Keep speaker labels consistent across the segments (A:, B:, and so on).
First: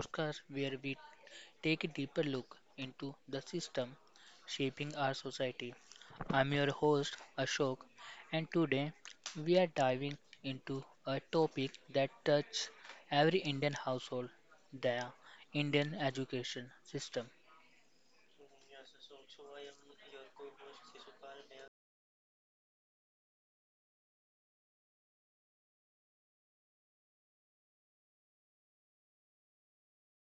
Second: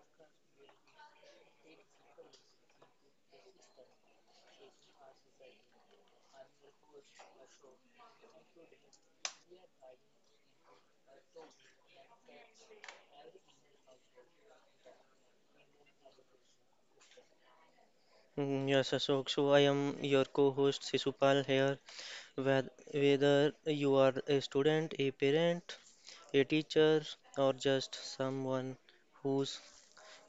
A: podcast where we take a deeper look into the system shaping our society. I'm your host Ashok, and today we are diving into a topic that touches every Indian household, the Indian education system.
B: Mm, yes, Ashok. So I am your co-host Sisupal here. Wheth- Whether you are a student, a parent, a teacher, or just someone who's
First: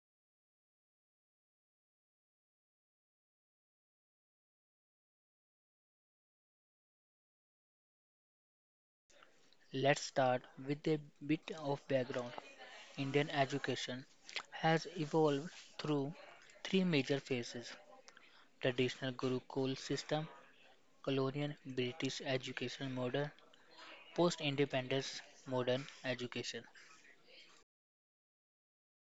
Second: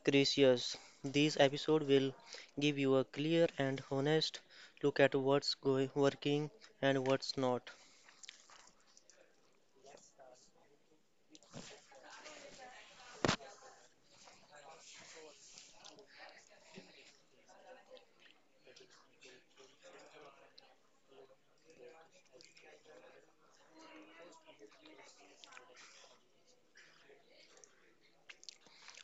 B: curious, this episode will give you a clear and honest look at what's going working and what's not.
A: Let's start with a bit of background. Indian education has evolved through three major phases: traditional Gurukul system, colonial British education model, post independence modern education,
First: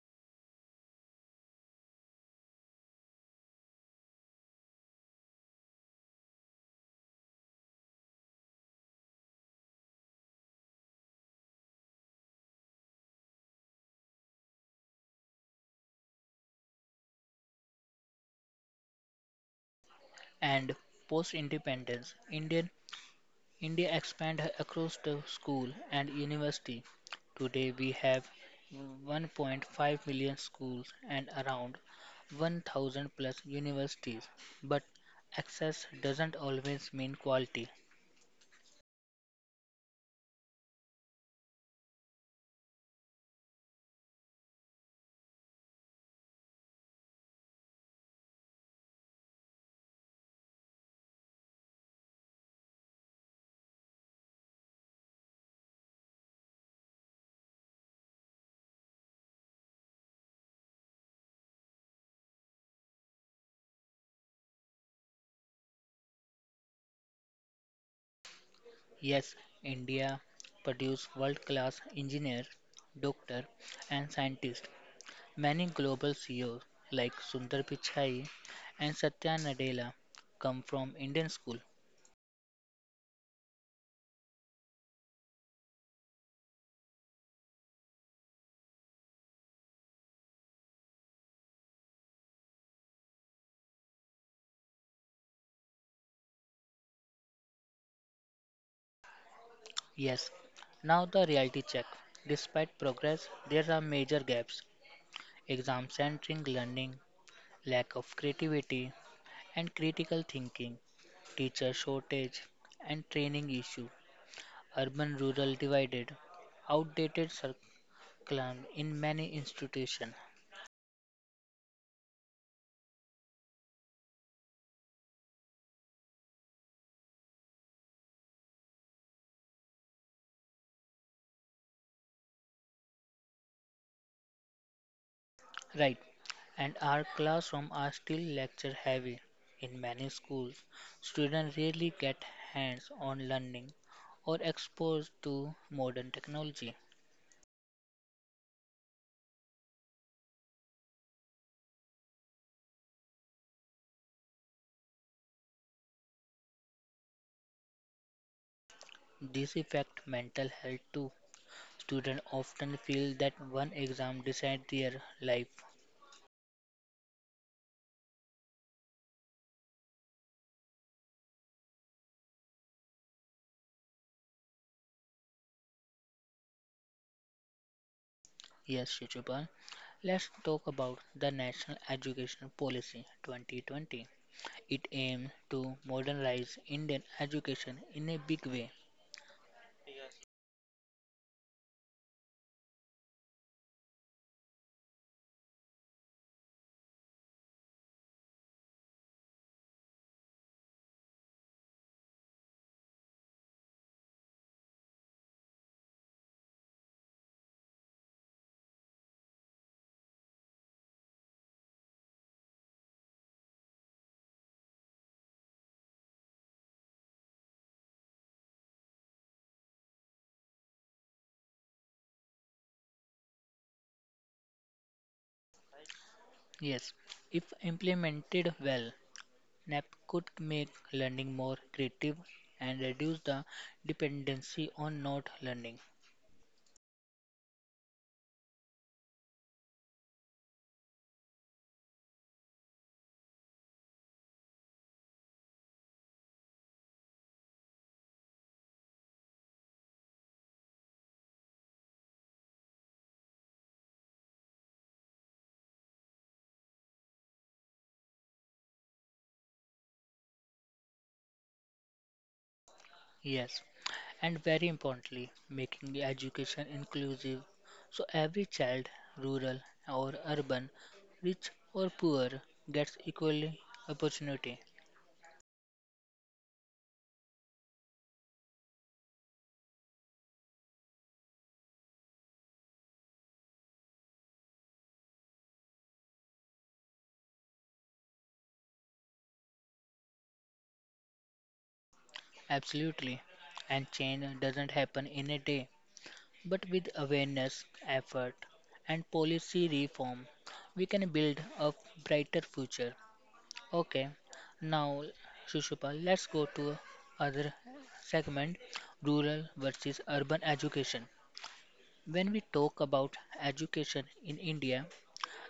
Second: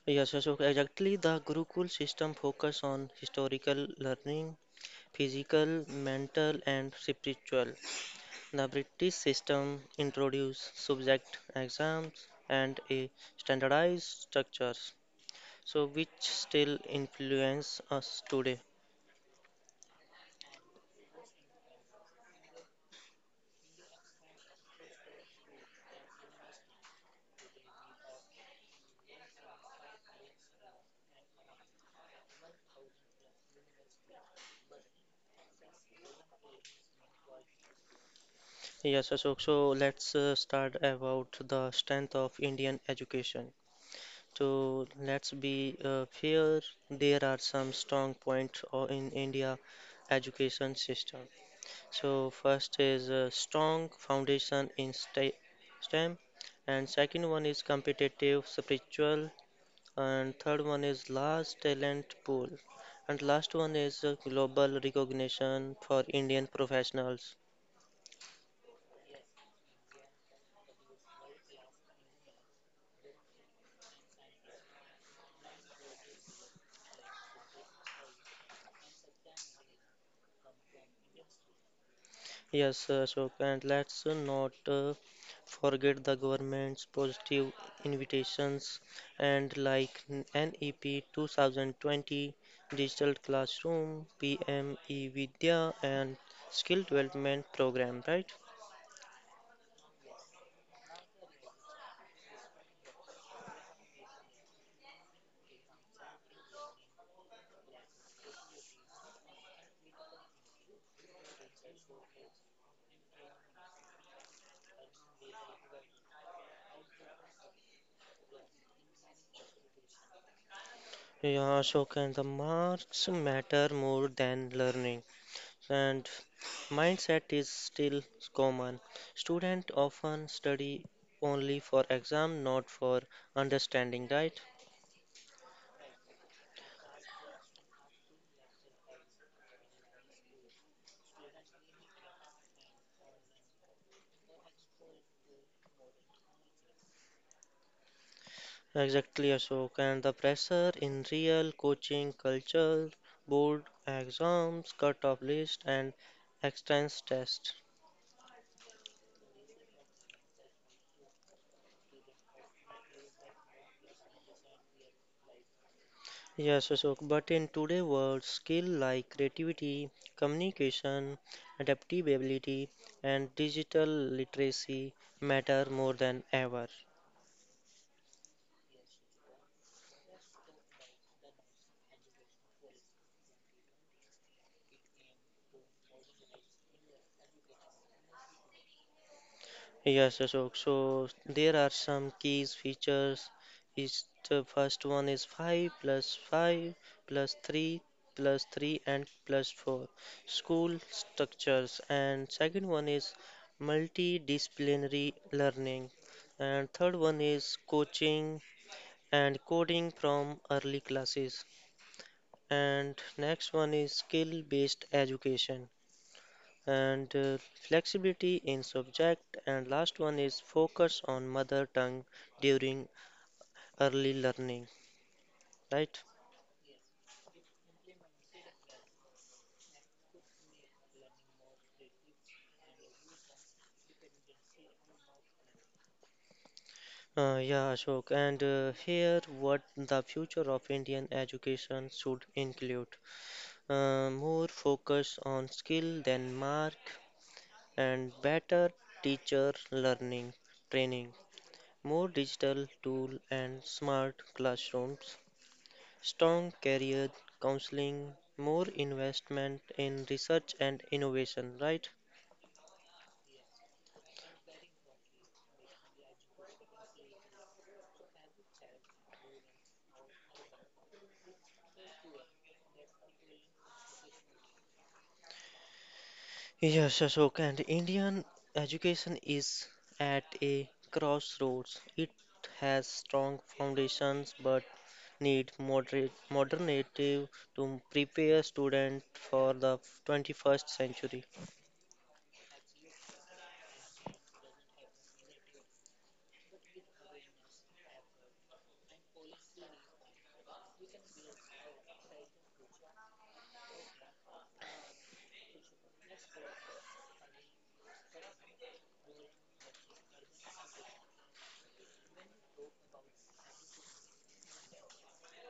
B: Yes, Ashok. Exactly, the Gurukul system focus on historical learning, physical, mental, and spiritual. The British system introduced subject exams and a standardized structures, so which still influence us today.
A: and post independence Indian India expanded across the school and university. Today we have 1.5 million schools and around 1000 plus universities, but access doesn't always mean quality.
B: Yes, Ashok, so let's start about the strength of Indian education. So let's be fair, there are some strong points in India education system. So first is a strong foundation in STEM, and second one is competitive spiritual and third one is last talent pool, and last one is global recognition for Indian professionals.
A: Yes, India produces world class engineers, doctors, and scientists. Many global CEOs like Sundar Pichai and Satya Nadella come from Indian school.
B: Yes, Ashok, and let's not forget the government's positive invitations and like NEP 2020, Digital Classroom, PME Vidya, and Skill Development Program, right?
A: Yes, now the reality check. Despite progress, there are major gaps. Exam-centric learning, lack of creativity and critical thinking, teacher shortage and training issue, urban-rural divided, outdated curriculum in many institutions.
B: Yeah, Ashok, and the marks matter more than learning. And mindset is still common. Students often study only for exam, not for understanding, right?
A: Right, and our classrooms are still lecture heavy. In many schools, students rarely get hands on learning or exposed to modern technology.
B: Exactly, Ashok. And the pressure in real coaching culture, board exams, cutoff list, and extensive test.
A: This affects mental health too. Students often feel that one exam decides their life.
B: Yes, Ashok. But in today's world, skill like creativity, communication, adaptability, and digital literacy matter more than ever.
A: Yes, Shishupal, let's talk about the National Education Policy 2020. It aims to modernize Indian education in a big way.
B: Yes, Ashok. So there are some keys features. Is the first one is 5 plus 5 plus 3 plus 3 and plus 4 school structures and second one is multidisciplinary learning and third one is coaching and coding from early classes and next one is skill based education and flexibility in subject and last one is focus on mother tongue during early learning, right?
A: Yes, if implemented well, Nap could make learning more creative and reduce the dependency on note learning.
B: Yeah, Ashok, and here what the future of Indian education should include more focus on skill than mark and better teacher learning training more digital tool and smart classrooms, strong career counseling, more investment in research and innovation, right?
A: Yes, and very importantly, making the education inclusive, so every child, rural or urban, rich or poor, gets equally opportunity.
B: Yes, Ashok, and Indian education is at a crossroads. It has strong foundations but need moderate modernity to prepare student for the 21st century.
A: Absolutely. And change doesn't happen in a day, but with awareness, effort, and policy reform, we can build a brighter future. Okay, now Shishupal, let's go to other segment, rural versus urban education. When we talk about education in India,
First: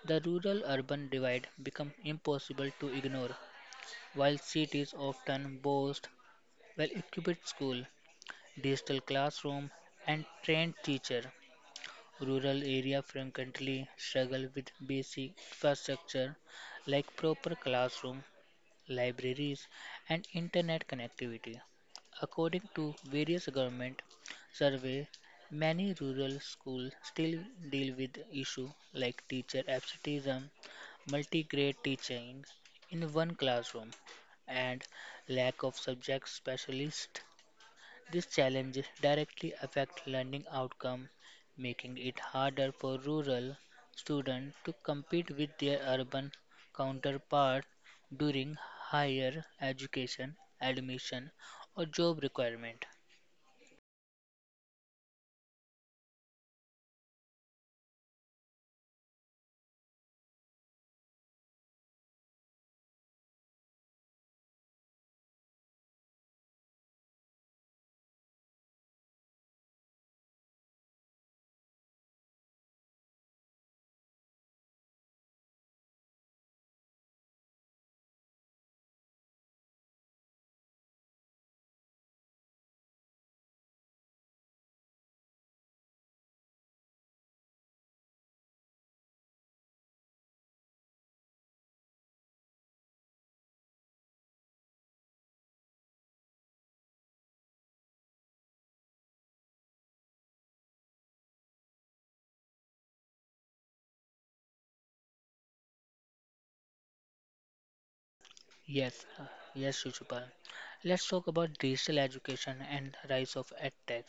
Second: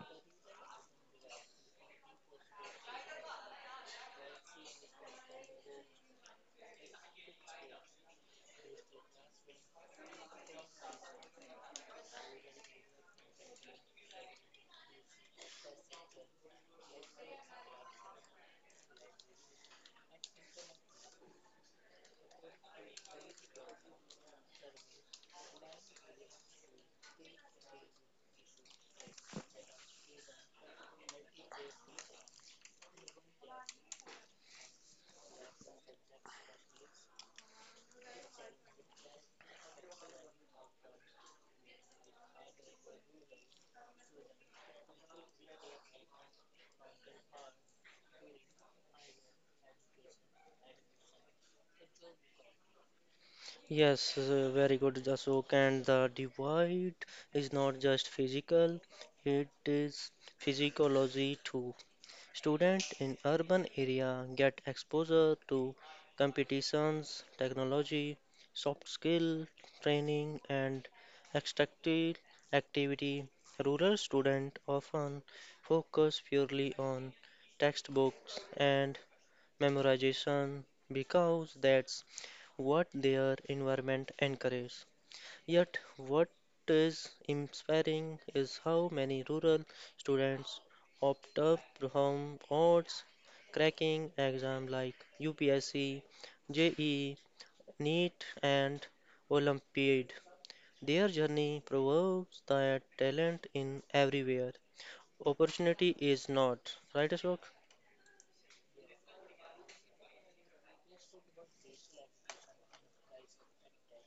A: the rural-urban divide becomes impossible to ignore. While cities often boast well-equipped school, digital classroom, and trained teacher, rural area frequently struggle with basic infrastructure like proper classroom, libraries, and internet connectivity. According to various government surveys, many rural schools still deal with issues like teacher absenteeism, multi-grade teaching in one classroom, and lack of subject specialists. These challenges directly affect learning outcome, making it harder for rural students to compete with their urban counterparts during higher education, admission, or job requirement.
B: Yes, very good, Ashok, and the divide is not just physical, it is physiology too. Students in urban area get exposure to competitions, technology, soft skill training and extractive activity. Rural students often focus purely on textbooks and memorization because that's what their environment encourages. Yet, what is inspiring is how many rural students opt up from odds cracking exams like UPSC, JEE, NEET, and Olympiad. Their journey proves that talent in everywhere. Opportunity is not. Right, Ashok?
A: Yes, uh, yes, Shishupal. Let's talk about digital education and rise of edtech.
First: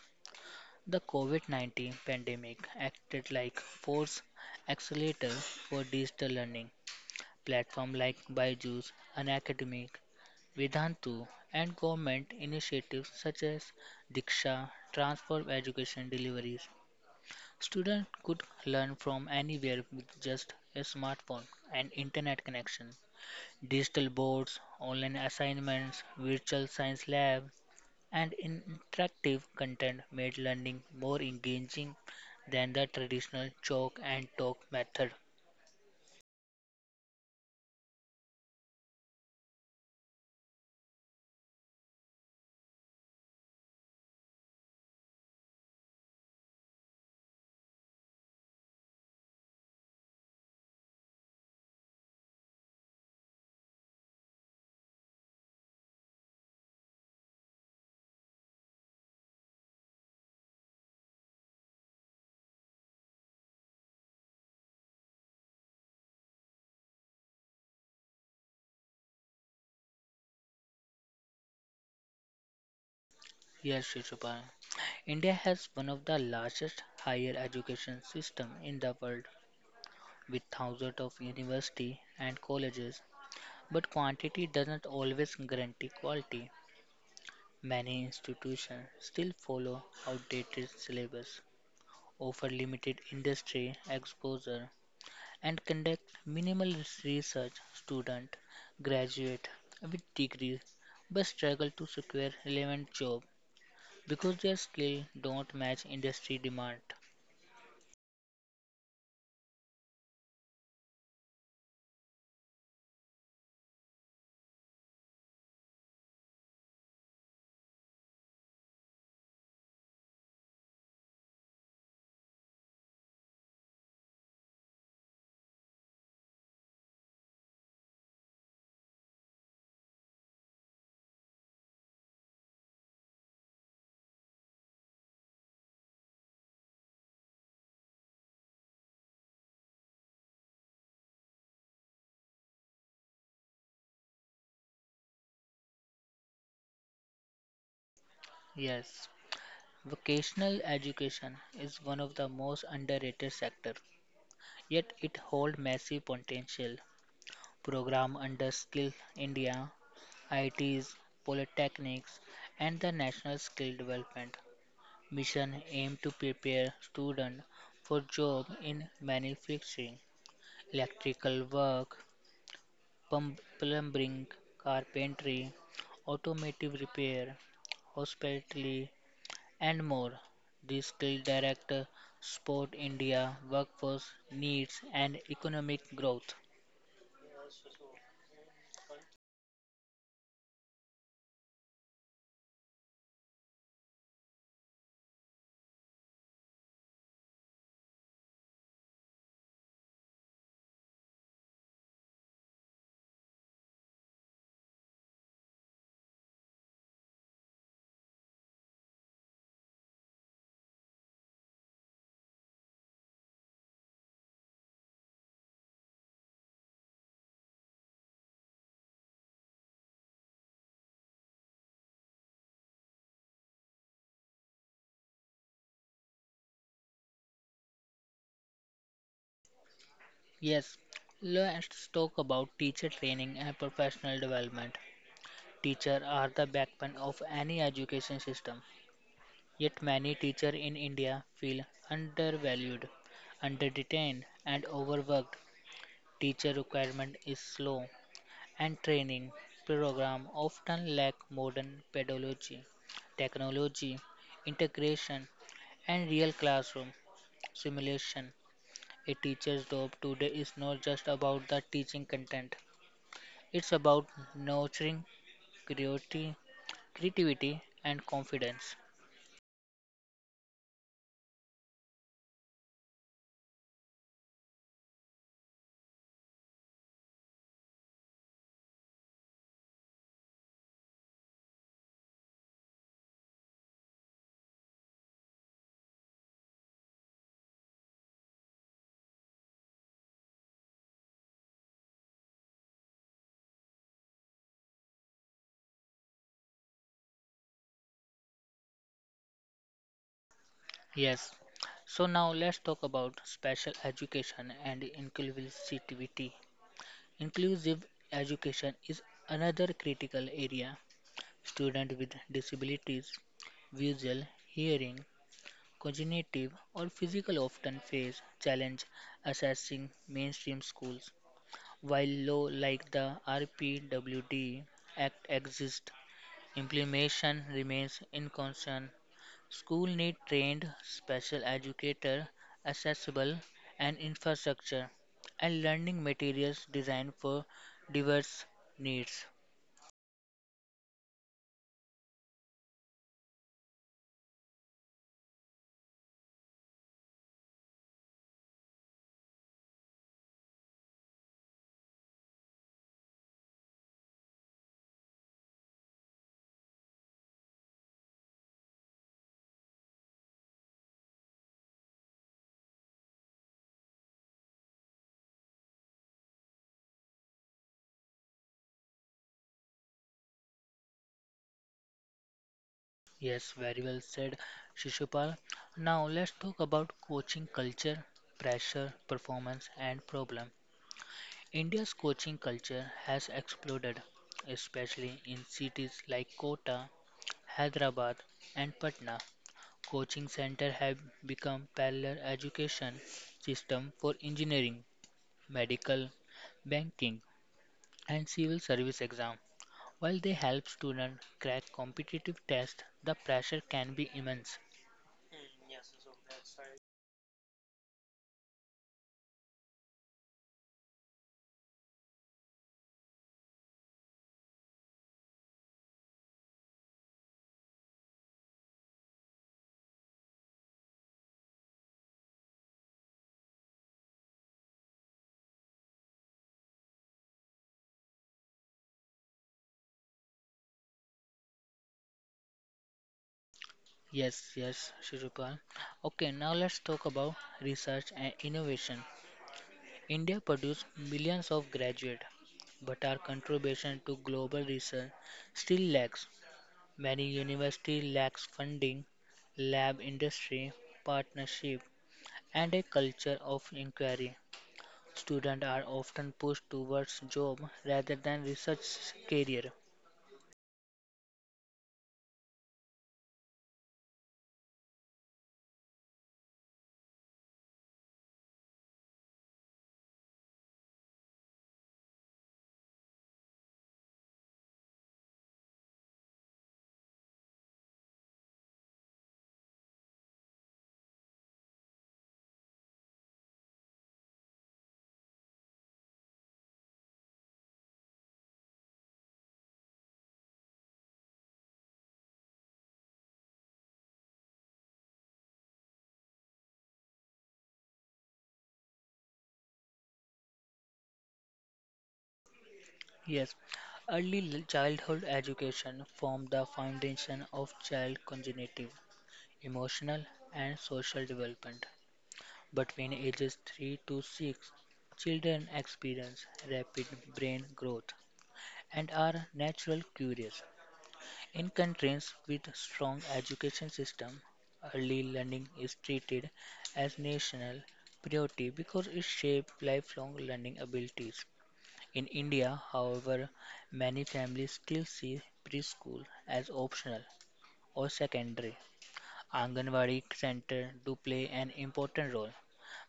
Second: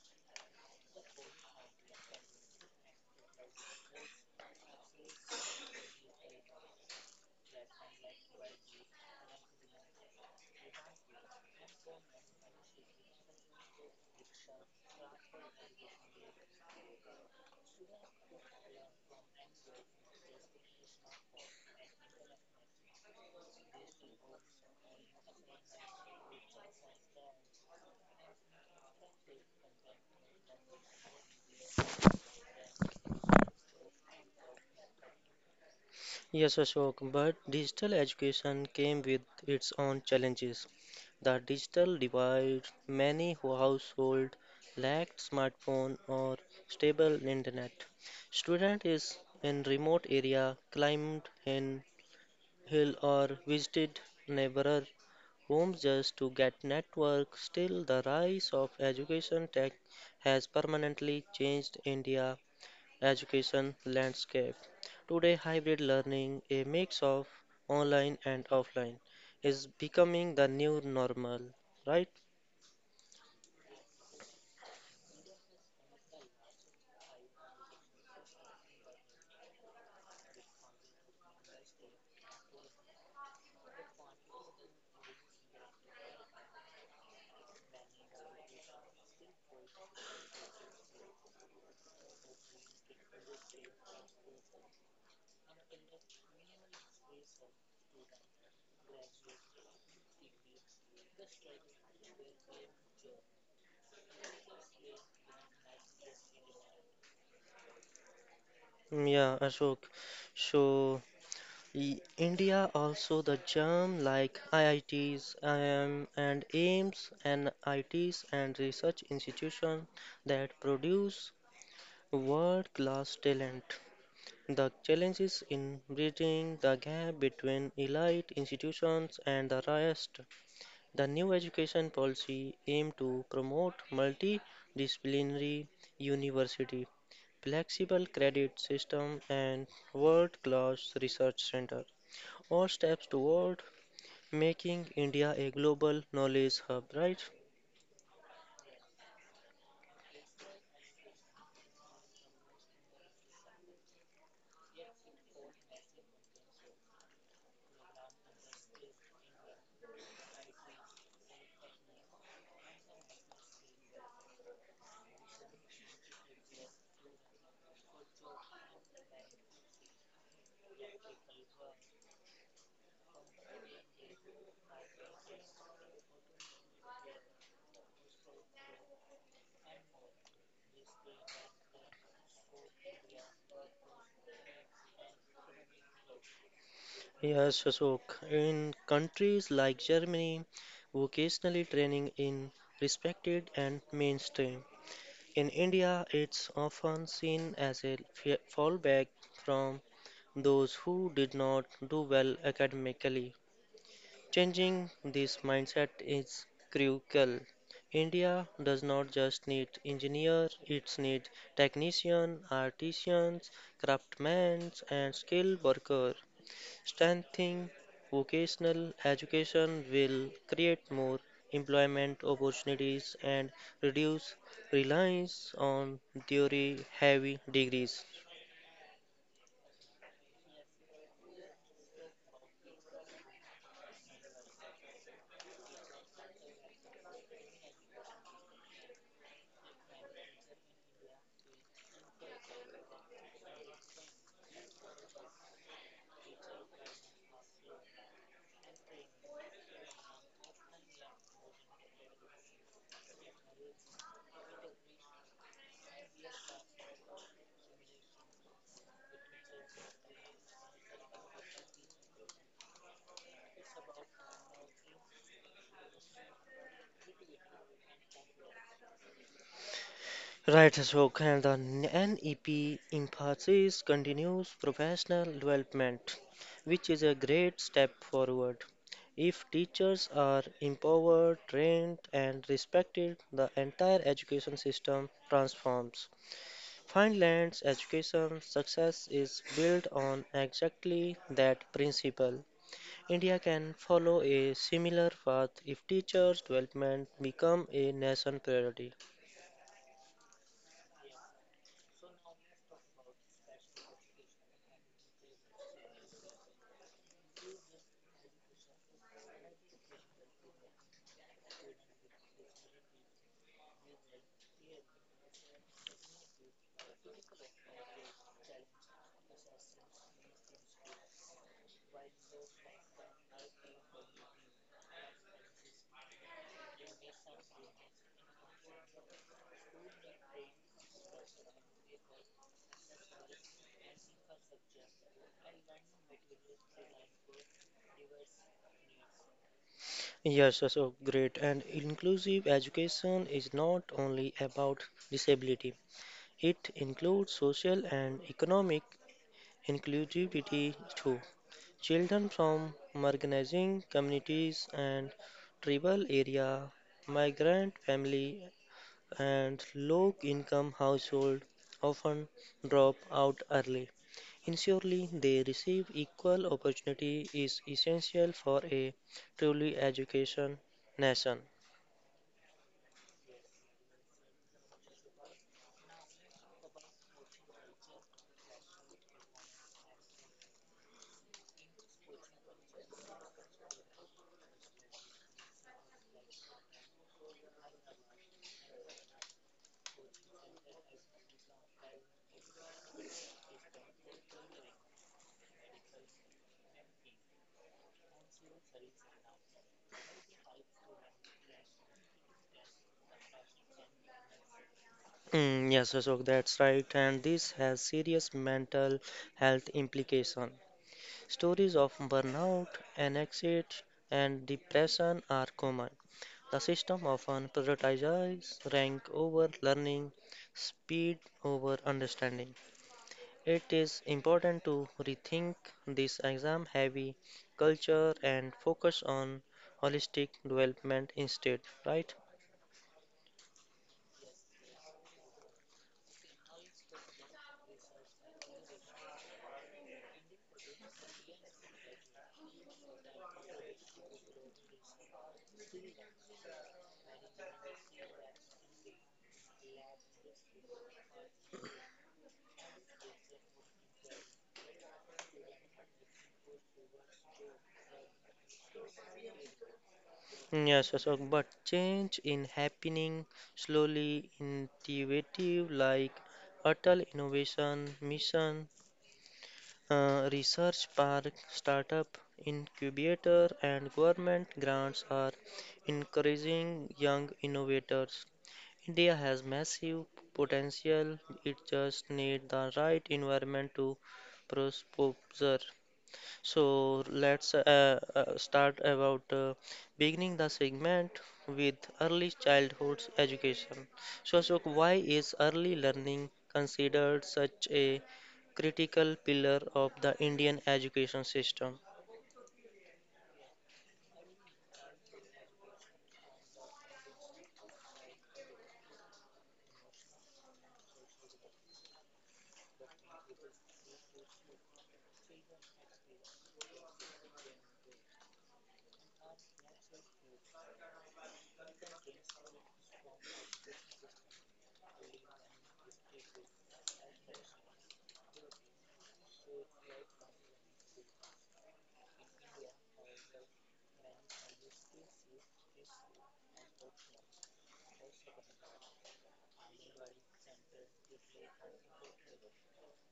A: The COVID-19 pandemic acted like force accelerator for digital learning. Platform like Byju's, Unacademic, Vedantu, and government initiatives such as Diksha transform education deliveries. Students could learn from anywhere with just a smartphone and internet connection. Digital boards, online assignments, virtual science lab, and interactive content made learning more engaging than the traditional chalk and talk method.
B: Yes, Ashok, but digital education came with its own challenges. The digital divide, many households lacked smartphone or stable internet. Student is in remote area, climbed in hill or visited neighbor homes just to get network. Still, the rise of education tech has permanently changed India education landscape. Today, hybrid learning, a mix of online and offline, is becoming the new normal, right?
A: Yes, Shishupal. India has one of the largest higher education systems in the world with thousands of universities and colleges, but quantity doesn't always guarantee quality. Many institutions still follow outdated syllabus, offer limited industry exposure, and conduct minimal research. Students graduate with degrees but struggle to secure relevant job because their skills don't match industry demand.
B: Mm, yeah, Ashok. So, India also the germ like IITs, IIM, and AIMS, and ITs and research institution that produce world-class talent. The challenge is in bridging the gap between elite institutions and the rest. The new education policy aimed to promote multidisciplinary university, flexible credit system and world-class research center, all steps toward making India a global knowledge hub, right?
A: Yes, vocational education is one of the most underrated sectors, yet it holds massive potential. Program under Skill India, ITs, Polytechnics, and the National Skill Development Mission aim to prepare students for job in manufacturing, electrical work, plumbing, carpentry, automotive repair, hospitality, and more. The skilled director sport India workforce needs and economic growth.
B: Yes, Ashok. In countries like Germany, vocational training in respected and mainstream. In India, it's often seen as a fallback from those who did not do well academically. Changing this mindset is crucial. India does not just need engineers, it needs technicians, artisans, craftsmen, and skilled workers. Strengthening vocational education will create more employment opportunities and reduce reliance on theory heavy degrees.
A: Yes, let's talk about teacher training and professional development. Teachers are the backbone of any education system. Yet many teachers in India feel undervalued, underdetained, and overworked. Teacher recruitment is slow, and training program often lack modern pedagogy, technology integration, and real classroom simulation. A teacher's job today is not just about the teaching content, it's about nurturing creati- creativity and confidence.
B: Right, Ashok, and the NEP emphasis continues professional development, which is a great step forward. If teachers are empowered, trained, and respected, the entire education system transforms. Finland's education success is built on exactly that principle. India can follow a similar path if teachers' development become a nation priority.
A: Yes, so now let's talk about special education and inclusivity. Inclusive education is another critical area. Students with disabilities, visual, hearing, cognitive, or physical often face challenge accessing mainstream schools. While law like the RPWD Act exists, implementation remains inconstant. School need trained special educator, accessible and infrastructure, and learning materials designed for diverse needs.
B: Yes, so great. And inclusive education is not only about disability, it includes social and economic inclusivity too. Children from marginalizing communities and tribal area, migrant family and low income households often drop out early. Ensuring they receive equal opportunity is essential for a truly education nation.
A: Yes, very well said, Shishupal. Now let's talk about coaching culture, pressure, performance, and problem. India's coaching culture has exploded, especially in cities like Kota, Hyderabad, and Patna. Coaching centers have become parallel education system for engineering, medical, banking, and civil service exam. While they help students crack competitive tests, the pressure can be immense.
B: Mm, yes, Ashok, that's right, and this has serious mental health implication. Stories of burnout, anxiety, and depression are common. The system often prioritizes rank over learning, speed over understanding. It is important to rethink this exam heavy culture and focus on holistic development instead, right?
A: Yes, yes, Shirukar. Okay, now let's talk about research and innovation. India produced millions of graduates, but our contribution to global research still lacks. Many universities lack funding, lab industry partnership, and a culture of inquiry. Students are often pushed towards job rather than research career.
B: Yes, Ashok, but change in happening slowly, intuitive, like Atal Innovation Mission, research park, startup incubator, and government grants are encouraging young innovators. India has massive potential, it just needs the right environment to prosper. So let's start about beginning the segment with early childhood education. So, Ashok, why is early learning considered such a critical pillar of the Indian education system?
A: Yes, childhood education formed the foundation of child congenitive emotional, and social development. Between ages 3 to 6, children experience rapid brain growth and are natural curious. In countries with strong education system, early learning is treated as national priority because it shapes lifelong learning abilities. In India, however, many families still see preschool as optional or secondary. Anganwadi centers do play an important role,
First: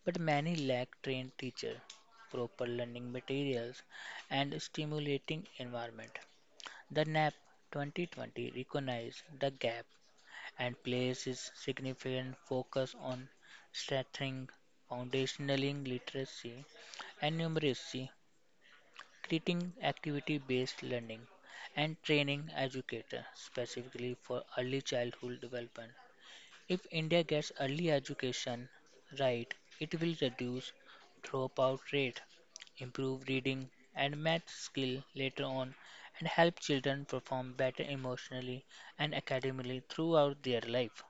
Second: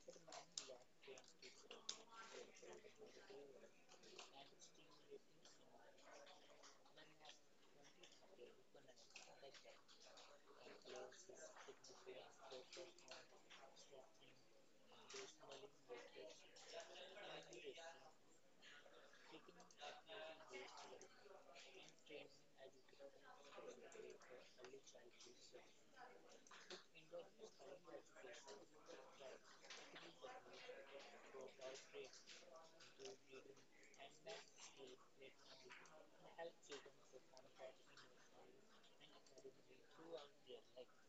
A: but many lack trained teachers, proper learning materials, and stimulating environment. The NAP 2020 recognizes the gap and places significant focus on strengthening foundational literacy and numeracy, creating activity-based learning, and training educators specifically for early childhood development. If India gets early education right, it will reduce dropout rate, improve reading and math skill later on, and help children perform better emotionally and academically throughout their life.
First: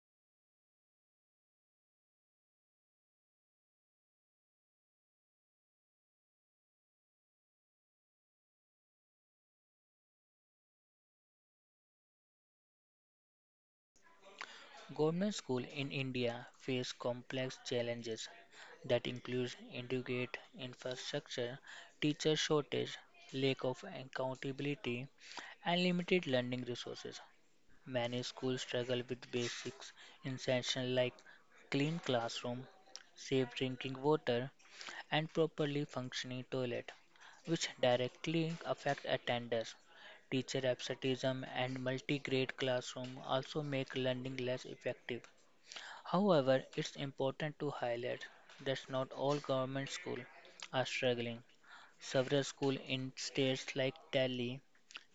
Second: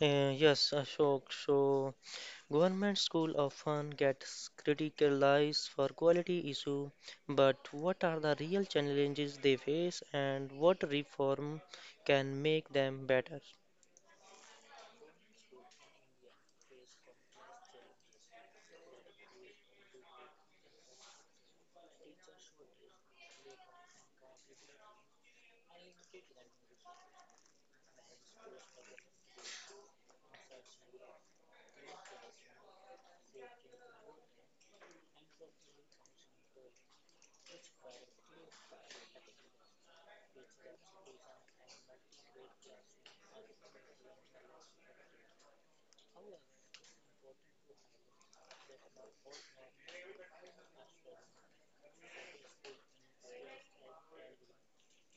B: Yes, Ashok. So, government school often gets criticized for quality issue, but what are the real challenges they face, and what reform can make them better?
A: Government schools in India face complex challenges that include inadequate infrastructure, teacher shortage, lack of accountability, and limited learning resources. Many schools struggle with basics instruction like clean classroom, safe drinking water, and properly functioning toilet, which directly affect attendance. Teacher absenteeism and multi-grade classroom also make learning less effective. However, it's important to highlight that not all government schools are struggling. Several schools in states like Delhi,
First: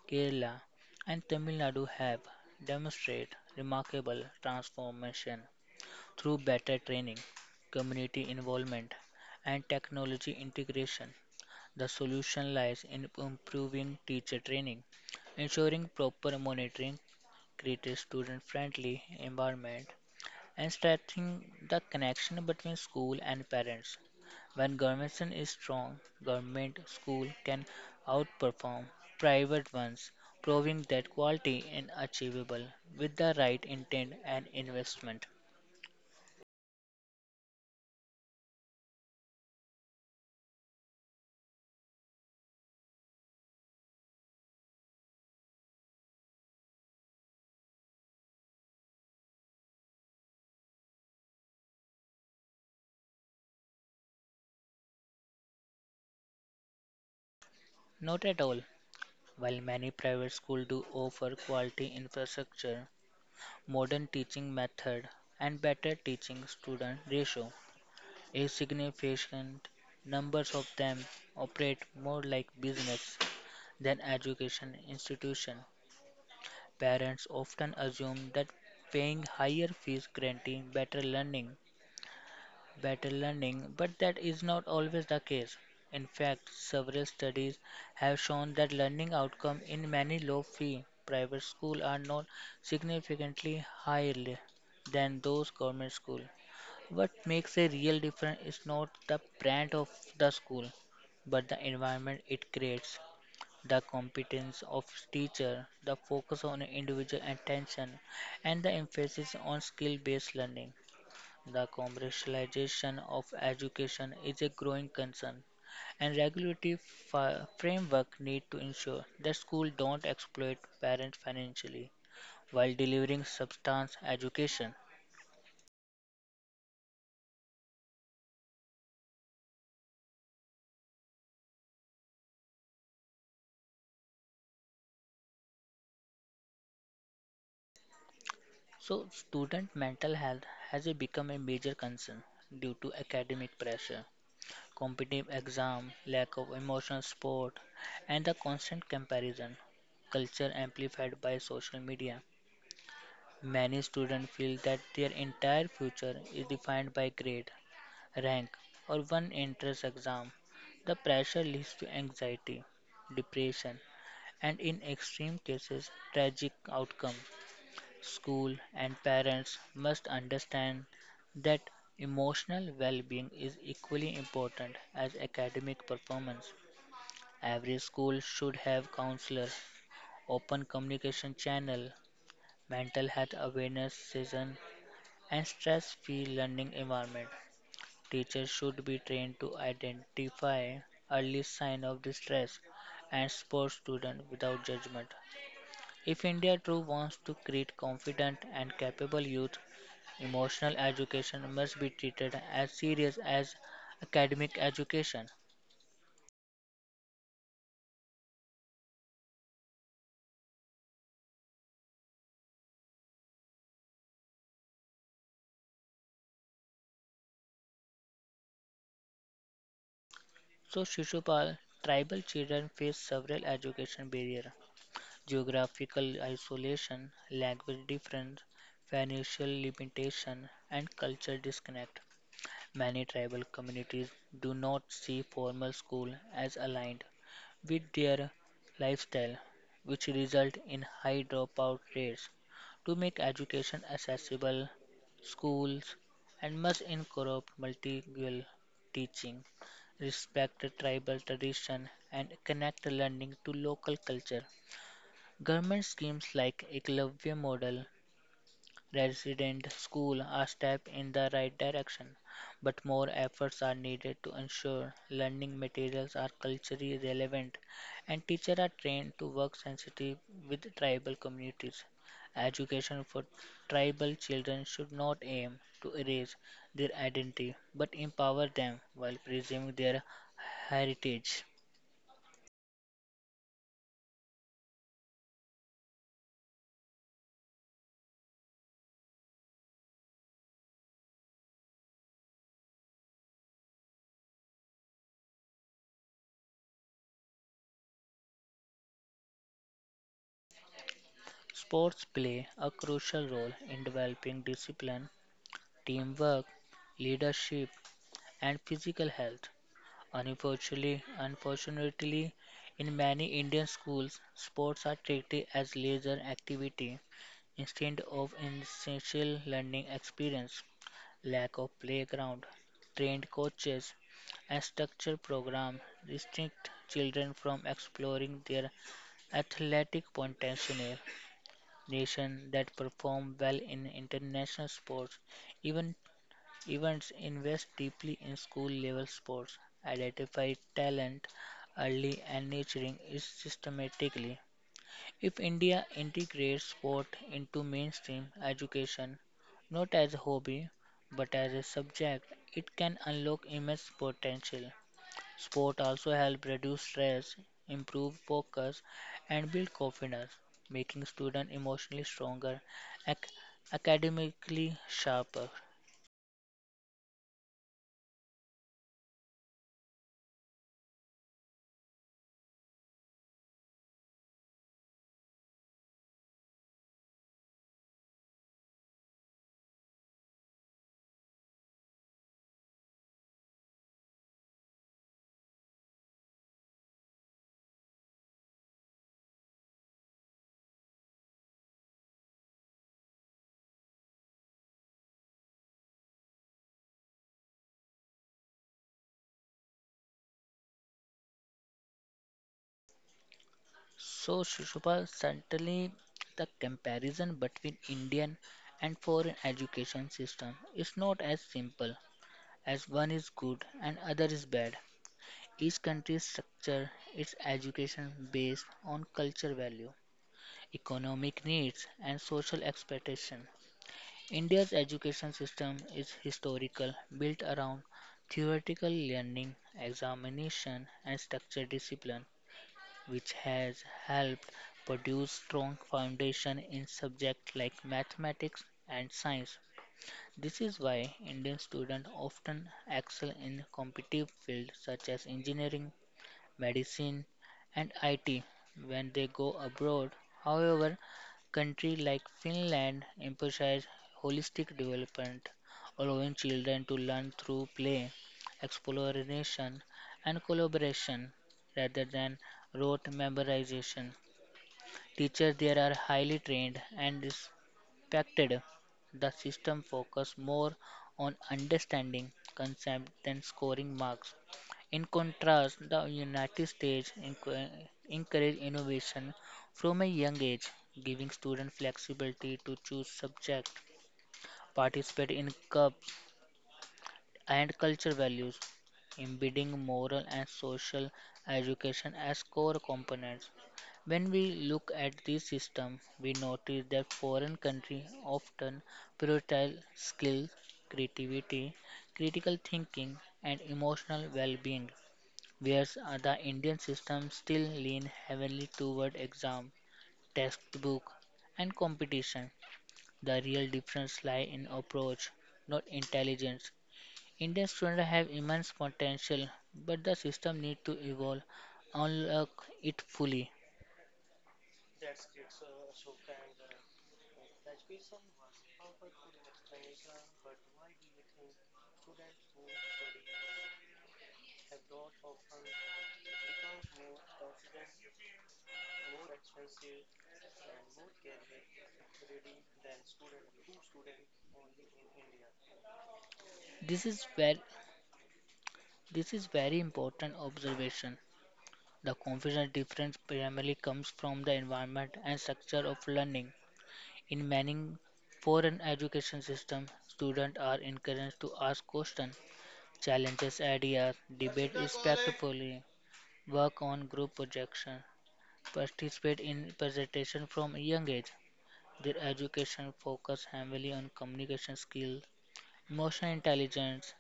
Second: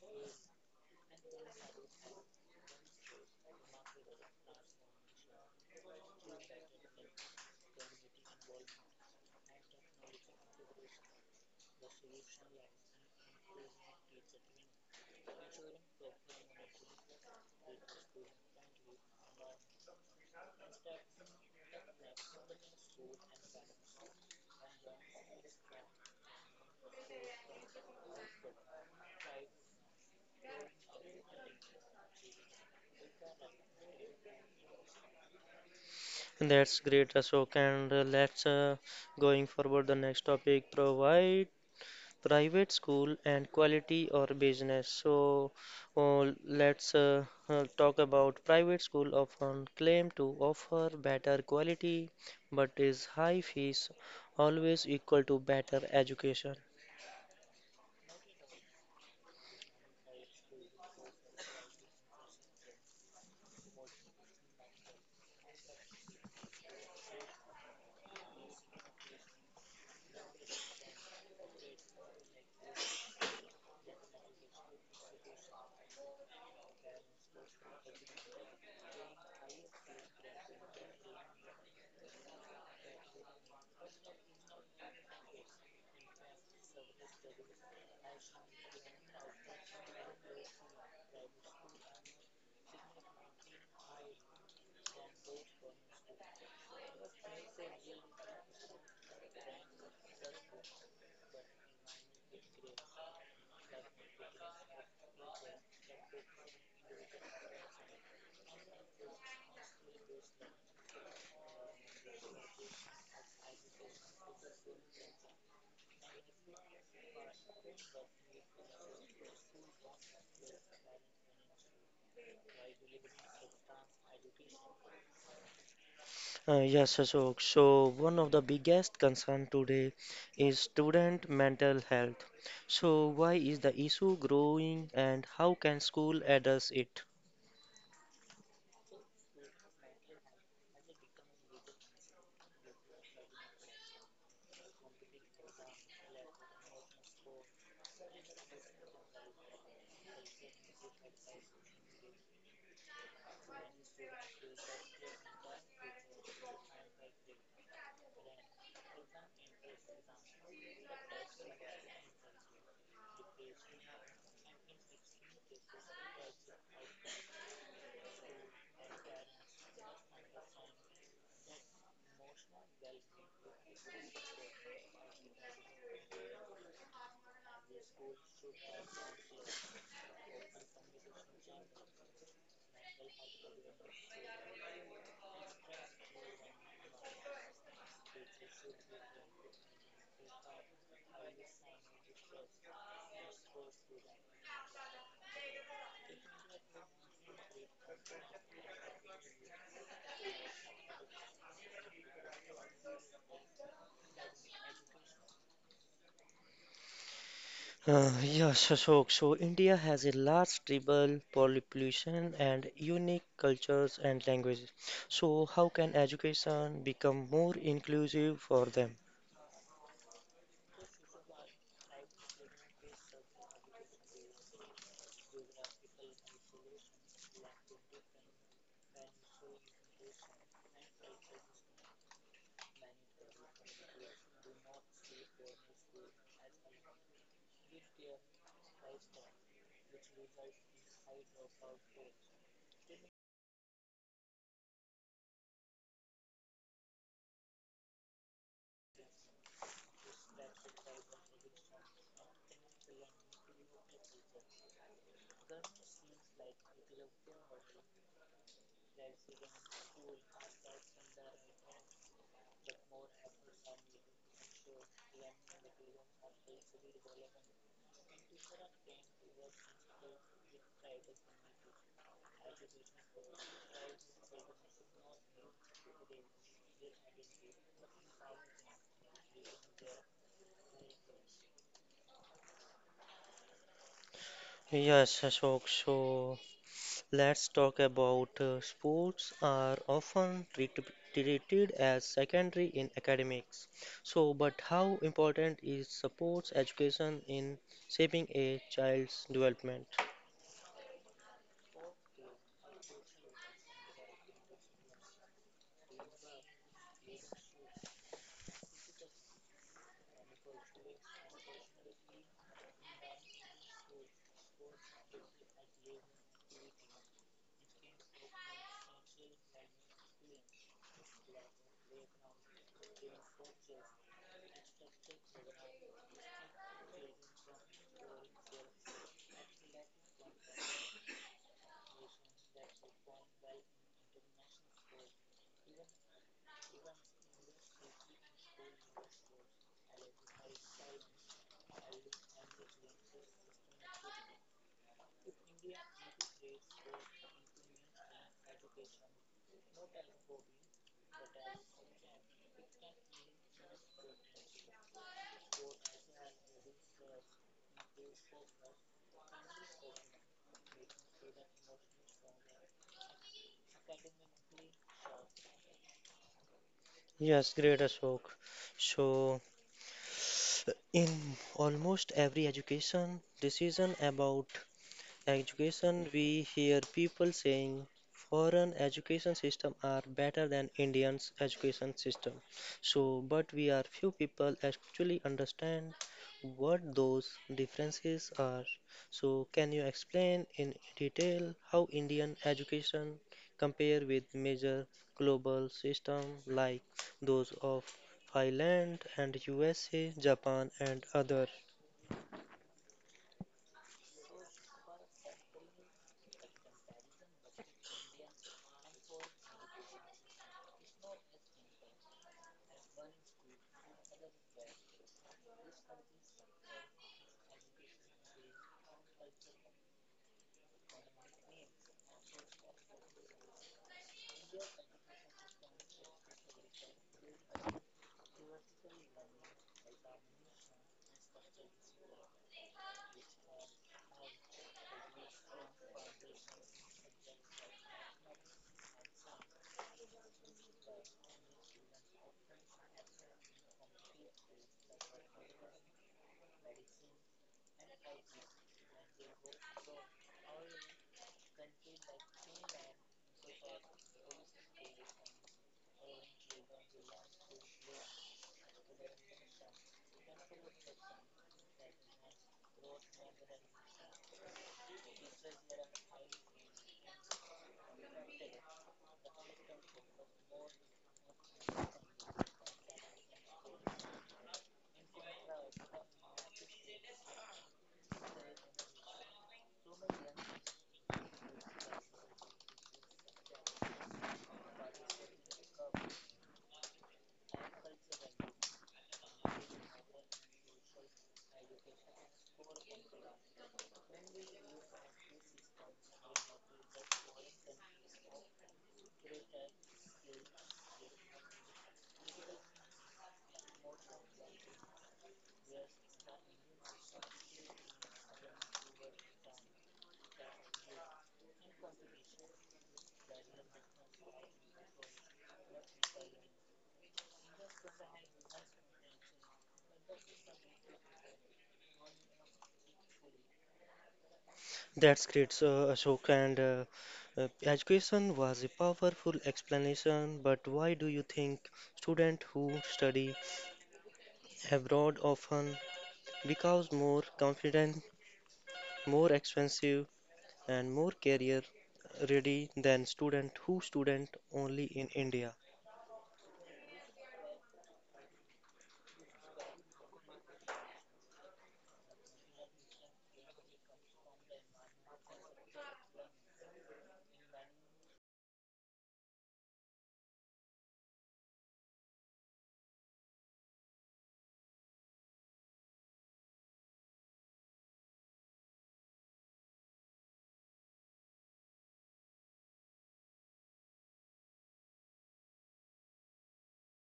A: Kerala, and Tamil Nadu have demonstrated remarkable transformation through better training, community involvement, and technology integration. The solution lies in improving teacher training, ensuring proper monitoring, create a student friendly environment, and strengthening the connection between school and parents. When government is strong, government school can outperform private ones, proving that quality is achievable with the right intent and investment.
B: That's great, Ashok. And let's going forward the next topic provide private school and quality or business. So let's talk about private school often claim to offer better quality, but is high fees always equal to better education?
A: Not at all. While many private schools do offer quality infrastructure, modern teaching method, and better teaching student ratio, a significant number of them operate more like business than education institution. Parents often assume that paying higher fees guarantees better learning, but that is not always the case. In fact, several studies have shown that learning outcomes in many low-fee private schools are not significantly higher than those government schools. What makes a real difference is not the brand of the school, but the environment it creates, the competence of teacher, the focus on individual attention, and the emphasis on skill-based learning. The commercialization of education is a growing concern, and regulatory framework need to ensure that schools don't exploit parents financially while delivering substance education.
B: Yes, Ashok. So one of the biggest concern today is student mental health. So why is the issue growing and how can school address it?
A: So, student mental health has become a major concern due to academic pressure, competitive exam, lack of emotional support, and the constant comparison culture amplified by social media. Many students feel that their entire future is defined by grade, rank, or one entrance exam. The pressure leads to anxiety, depression, and in extreme cases, tragic outcomes. School and parents must understand that emotional well being is equally important as academic performance. Every school should have counselor, open communication channel, mental health awareness session, and stress free learning environment. Teachers should be trained to identify early sign of distress and support students without judgment. If India too wants to create confident and capable youth, emotional education must be treated as serious as academic education.
B: Yes, Ashok. So India has a large tribal population and unique cultures and languages. So how can education become more inclusive for them?
A: So, Shishupal, tribal children face several education barriers: geographical isolation, language difference, financial limitation, and cultural disconnect. Many tribal communities do not see formal school as aligned with their lifestyle, which result in high dropout rates. To make education accessible, schools and must incorporate multilingual teaching, respect the tribal tradition, and connect learning to local culture. Government schemes like Eklavya model resident schools are step in the right direction, but more efforts are needed to ensure learning materials are culturally relevant and teachers are trained to work sensitive with tribal communities. Education for tribal children should not aim to erase their identity but empower them while preserving their heritage.
B: Yes, Ashok. So let's talk about sports are often treated as secondary in academics. So, but how important is sports education in shaping a child's development?
A: Sports play a crucial role in developing discipline, teamwork, leadership, and physical health. Unfortunately, in many Indian schools, sports are treated as leisure activity instead of an essential learning experience. Lack of playground, trained coaches, and structured program restrict children from exploring their athletic potential. Nations that perform well in international sports, even Events, invest deeply in school level sports, identify talent early and nurturing it systematically. If India integrates sport into mainstream education, not as a hobby but as a subject, it can unlock immense potential. Sport also help reduce stress, improve focus, and build confidence, making students emotionally stronger, ac- academically sharper.
B: Yes, great Ashok. So, in almost every education decision about education, we hear people saying foreign education system are better than Indian's education system. So, but we are few people actually understand what those differences are. So, can you explain in detail how Indian education compare with major global system like those of Thailand and USA, Japan and other?
A: So, Shishupal, certainly the comparison between Indian and foreign education system is not as simple as one is good and other is bad. Each country structure its education based on culture value, economic needs, and social expectation. India's education system is historical, built around theoretical learning, examination, and structured discipline which has helped produce strong foundation in subjects like mathematics and science. This is why Indian students often excel in competitive fields such as engineering, medicine, and IT when they go abroad. However, countries like Finland emphasize holistic development, allowing children to learn through play, exploration, and collaboration rather than rote memorization. Teachers there are highly trained and perfected. The system focused more on understanding concepts than scoring marks. In contrast, the United States encouraged innovation from a young age, giving students flexibility to choose subjects, participate in clubs, and culture values, embedding moral and social education as core components. When we look at this system, we notice that foreign countries often prioritize skills, creativity, critical thinking, and emotional well being, whereas the Indian system still lean heavily toward exam, textbook, and competition. The real difference lies in approach, not intelligence. Indian students have immense potential, but the system needs to evolve, unlock it fully.
B: That's great, so Ashok. And education was a powerful explanation, but why do you think students who study abroad often becomes more confident, more expensive, and more career ready than students who student only in India?
A: This is where this is very important observation. The confidence difference primarily comes from the environment and structure of learning. In many foreign education systems, students are encouraged to ask questions, challenge ideas, debate respectfully, work on group projects, participate in presentation from a young age. Their education focused heavily on communication skills, emotional intelligence,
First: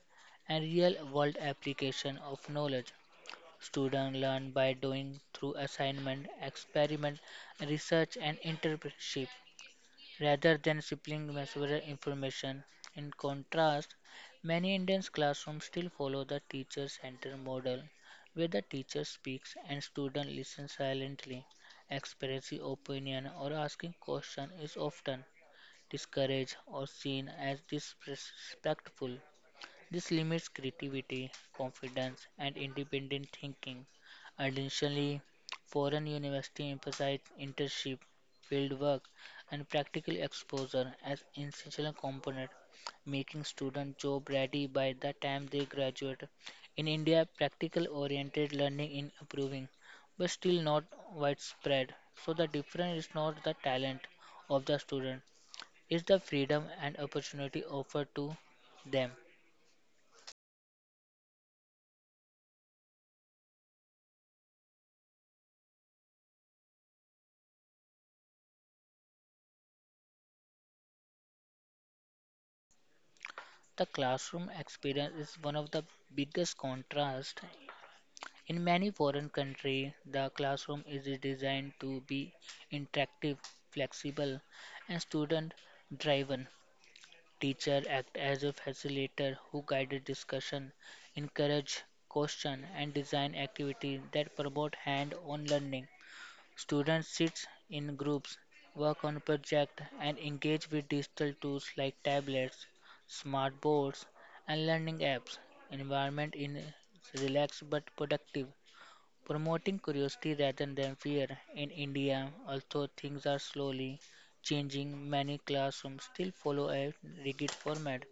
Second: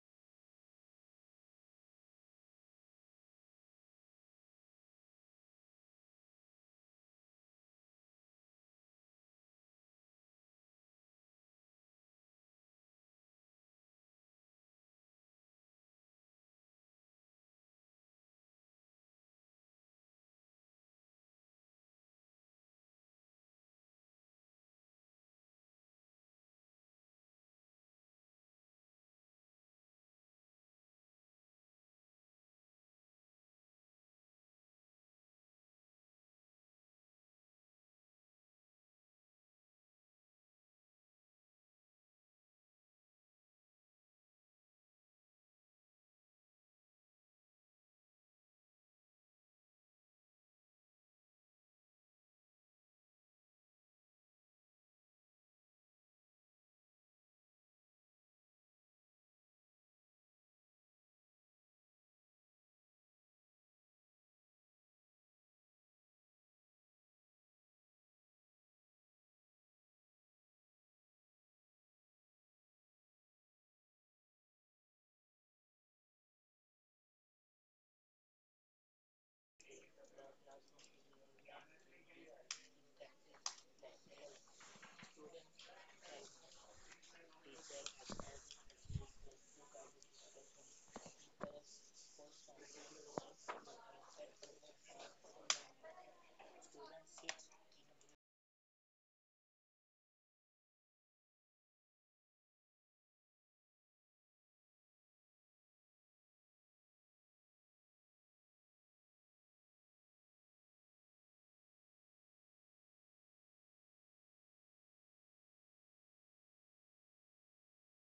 A: and real world application of knowledge. Students learn by doing through assignment, experiment, research, and internship rather than simply memorizing information. In contrast, many Indian classrooms still follow the teacher centered model where the teacher speaks and students listen silently. Expressing opinion or asking question is often discouraged, or seen as disrespectful. This limits creativity, confidence, and independent thinking. Additionally, foreign universities emphasize internship, fieldwork, and practical exposure as essential component, making students job ready by the time they graduate. In India, practical oriented learning is improving, but still not widespread. So the difference is not the talent of the student, is the freedom and opportunity offered to them. The classroom experience is one of the biggest contrasts. In many foreign countries, the classroom is designed to be interactive, flexible, and student driven. Teacher act as a facilitator who guided discussion, encourage question and design activities that promote hand-on learning. Students sit in groups, work on projects, and engage with digital tools like tablets, smart boards, and learning apps. Environment is relaxed but productive, promoting curiosity rather than fear. In India, although things are slowly changing, many classrooms still follow a rigid format.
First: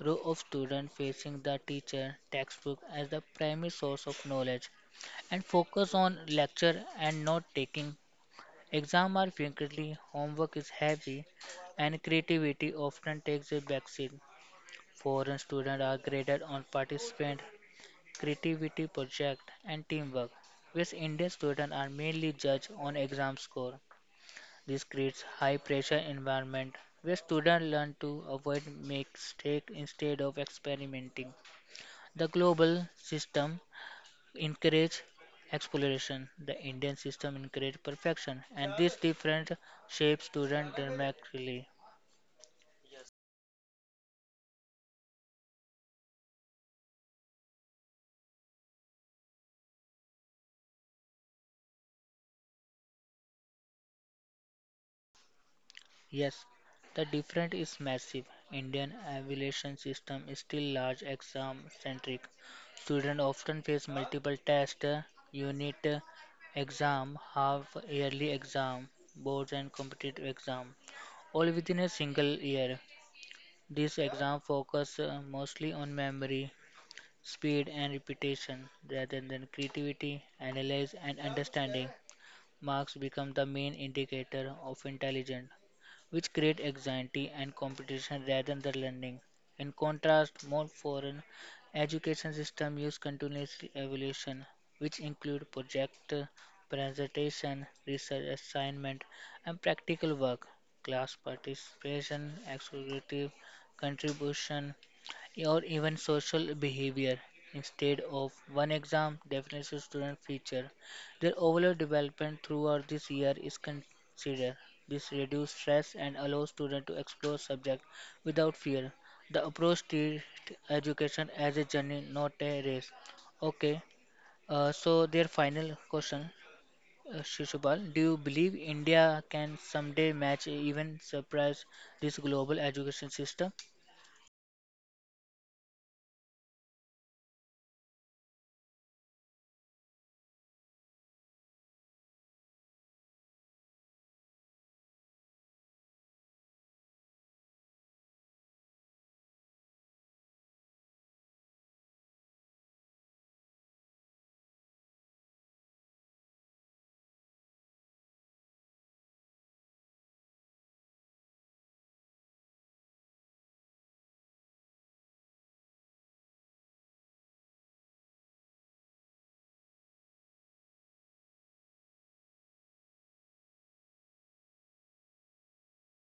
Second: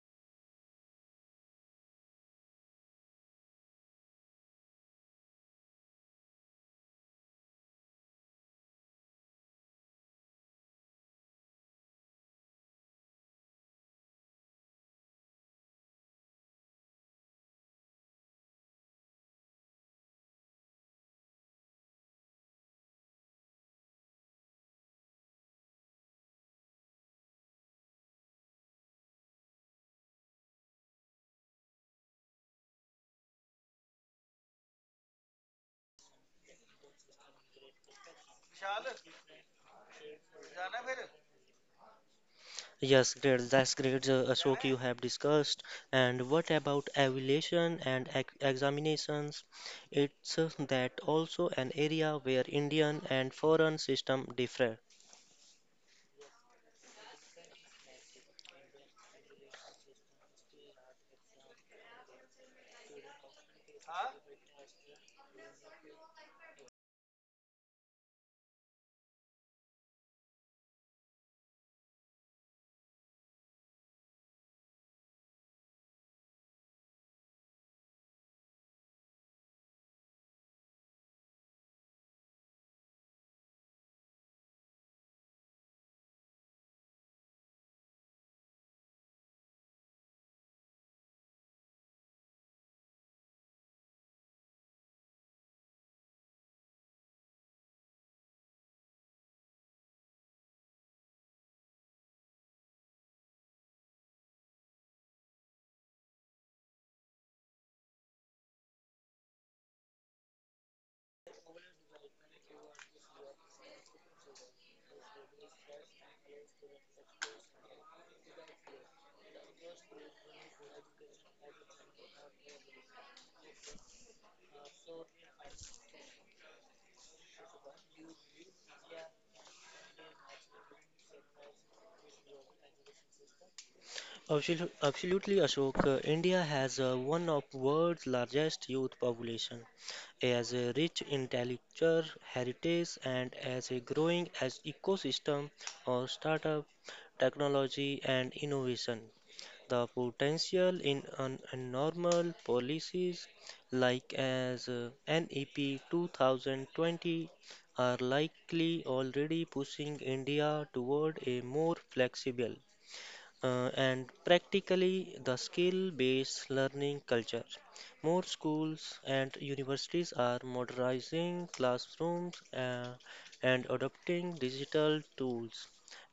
A: Row of students facing the teacher textbook as the primary source of knowledge and focus on lecture and not taking. Exams are frequently, homework is heavy, and creativity often takes a backseat. Foreign students are graded on participant creativity, project, and teamwork, whereas Indian students are mainly judged on exam score. This creates high pressure environment where students learn to avoid mistakes instead of experimenting. The global system encourage exploration. The Indian system encourage perfection, and these different shapes students dramatically.
B: Yes, great. That's great, Ashok, you have discussed. And what about evaluation and ex examinations? It's that also an area where Indian and foreign system differ.
A: Yes, the difference is massive. Indian evaluation system is still large exam centric. Students often face multiple tests, unit exam, half yearly exam, boards and competitive exam, all within a single year. These exams focus mostly on memory, speed and repetition rather than creativity, analyze and understanding. Marks become the main indicator of intelligence, which create anxiety and competition rather than learning. In contrast, more foreign education systems use continuous evaluation, which include project, presentation, research assignment, and practical work. Class participation, executive contribution, or even social behavior. Instead of one exam definition student feature, their overall development throughout this year is considered. This reduces stress and allows students to explore subject without fear. The approach treats education as a journey, not a race. Okay, so their final question, Shishupal, do you believe India can someday match, even surprise this global education system?
B: Absolutely, Ashok. India has one of world's largest youth population, as a rich intellectual heritage, and as a growing as ecosystem of startup, technology, and innovation. The potential in an abnormal policies like as NEP 2020 are likely already pushing India toward a more flexible and practically the skill-based learning culture. More schools and universities are modernizing classrooms and adopting digital tools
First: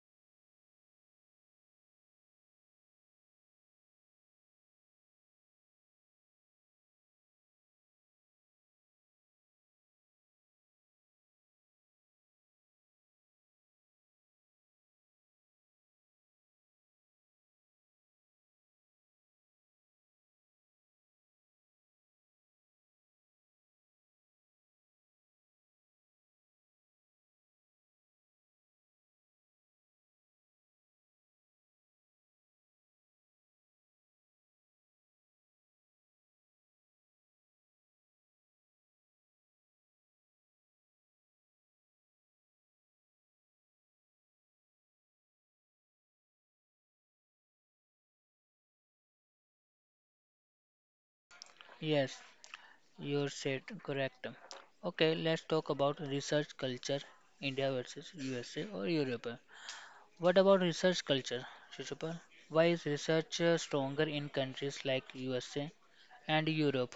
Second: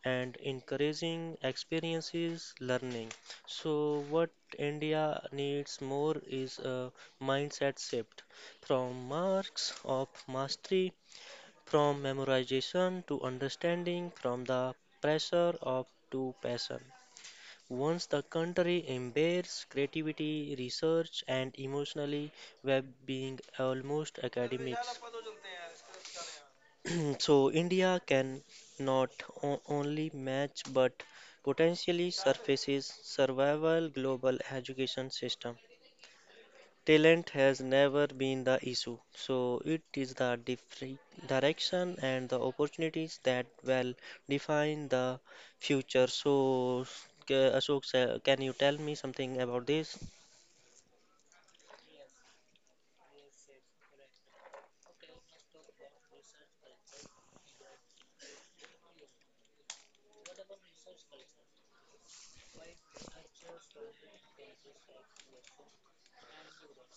B: and encouraging experiences learning. So what India needs more is a mindset shift from marks of mastery, from memorization to understanding, from the pressure of to passion. Once the country embraces creativity, research, and emotionally well-being, almost academics. So India can not only match but potentially surfaces survival global education system. Talent has never been the issue, so it is the different direction and the opportunities that will define the future. So, Ashok, sir, can you tell me something about this?
A: Yes. You're said correct. Okay, let's talk about research culture, India versus USA or Europe. What about research culture, Shishupal? Why is research stronger in countries like USA and Europe?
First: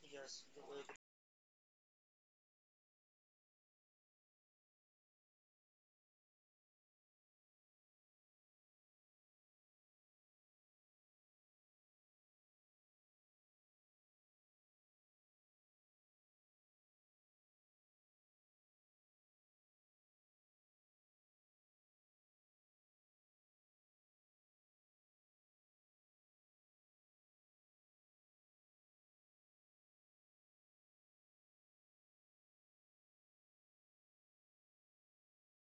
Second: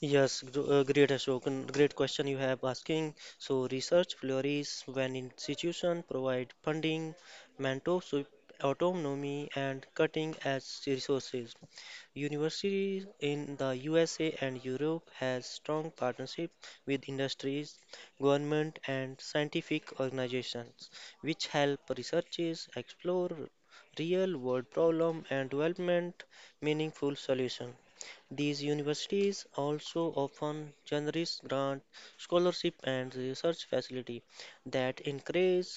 B: Yes, great Ashok, and great question you have asking. So research flourishes when institutions provide funding, mentorship, autonomy, and cutting-edge resources. Universities in the USA and Europe has strong partnership with industries, government, and scientific organizations, which help researchers explore real-world problem and development meaningful solution. These universities also offer generous grant, scholarship, and research facility that encourage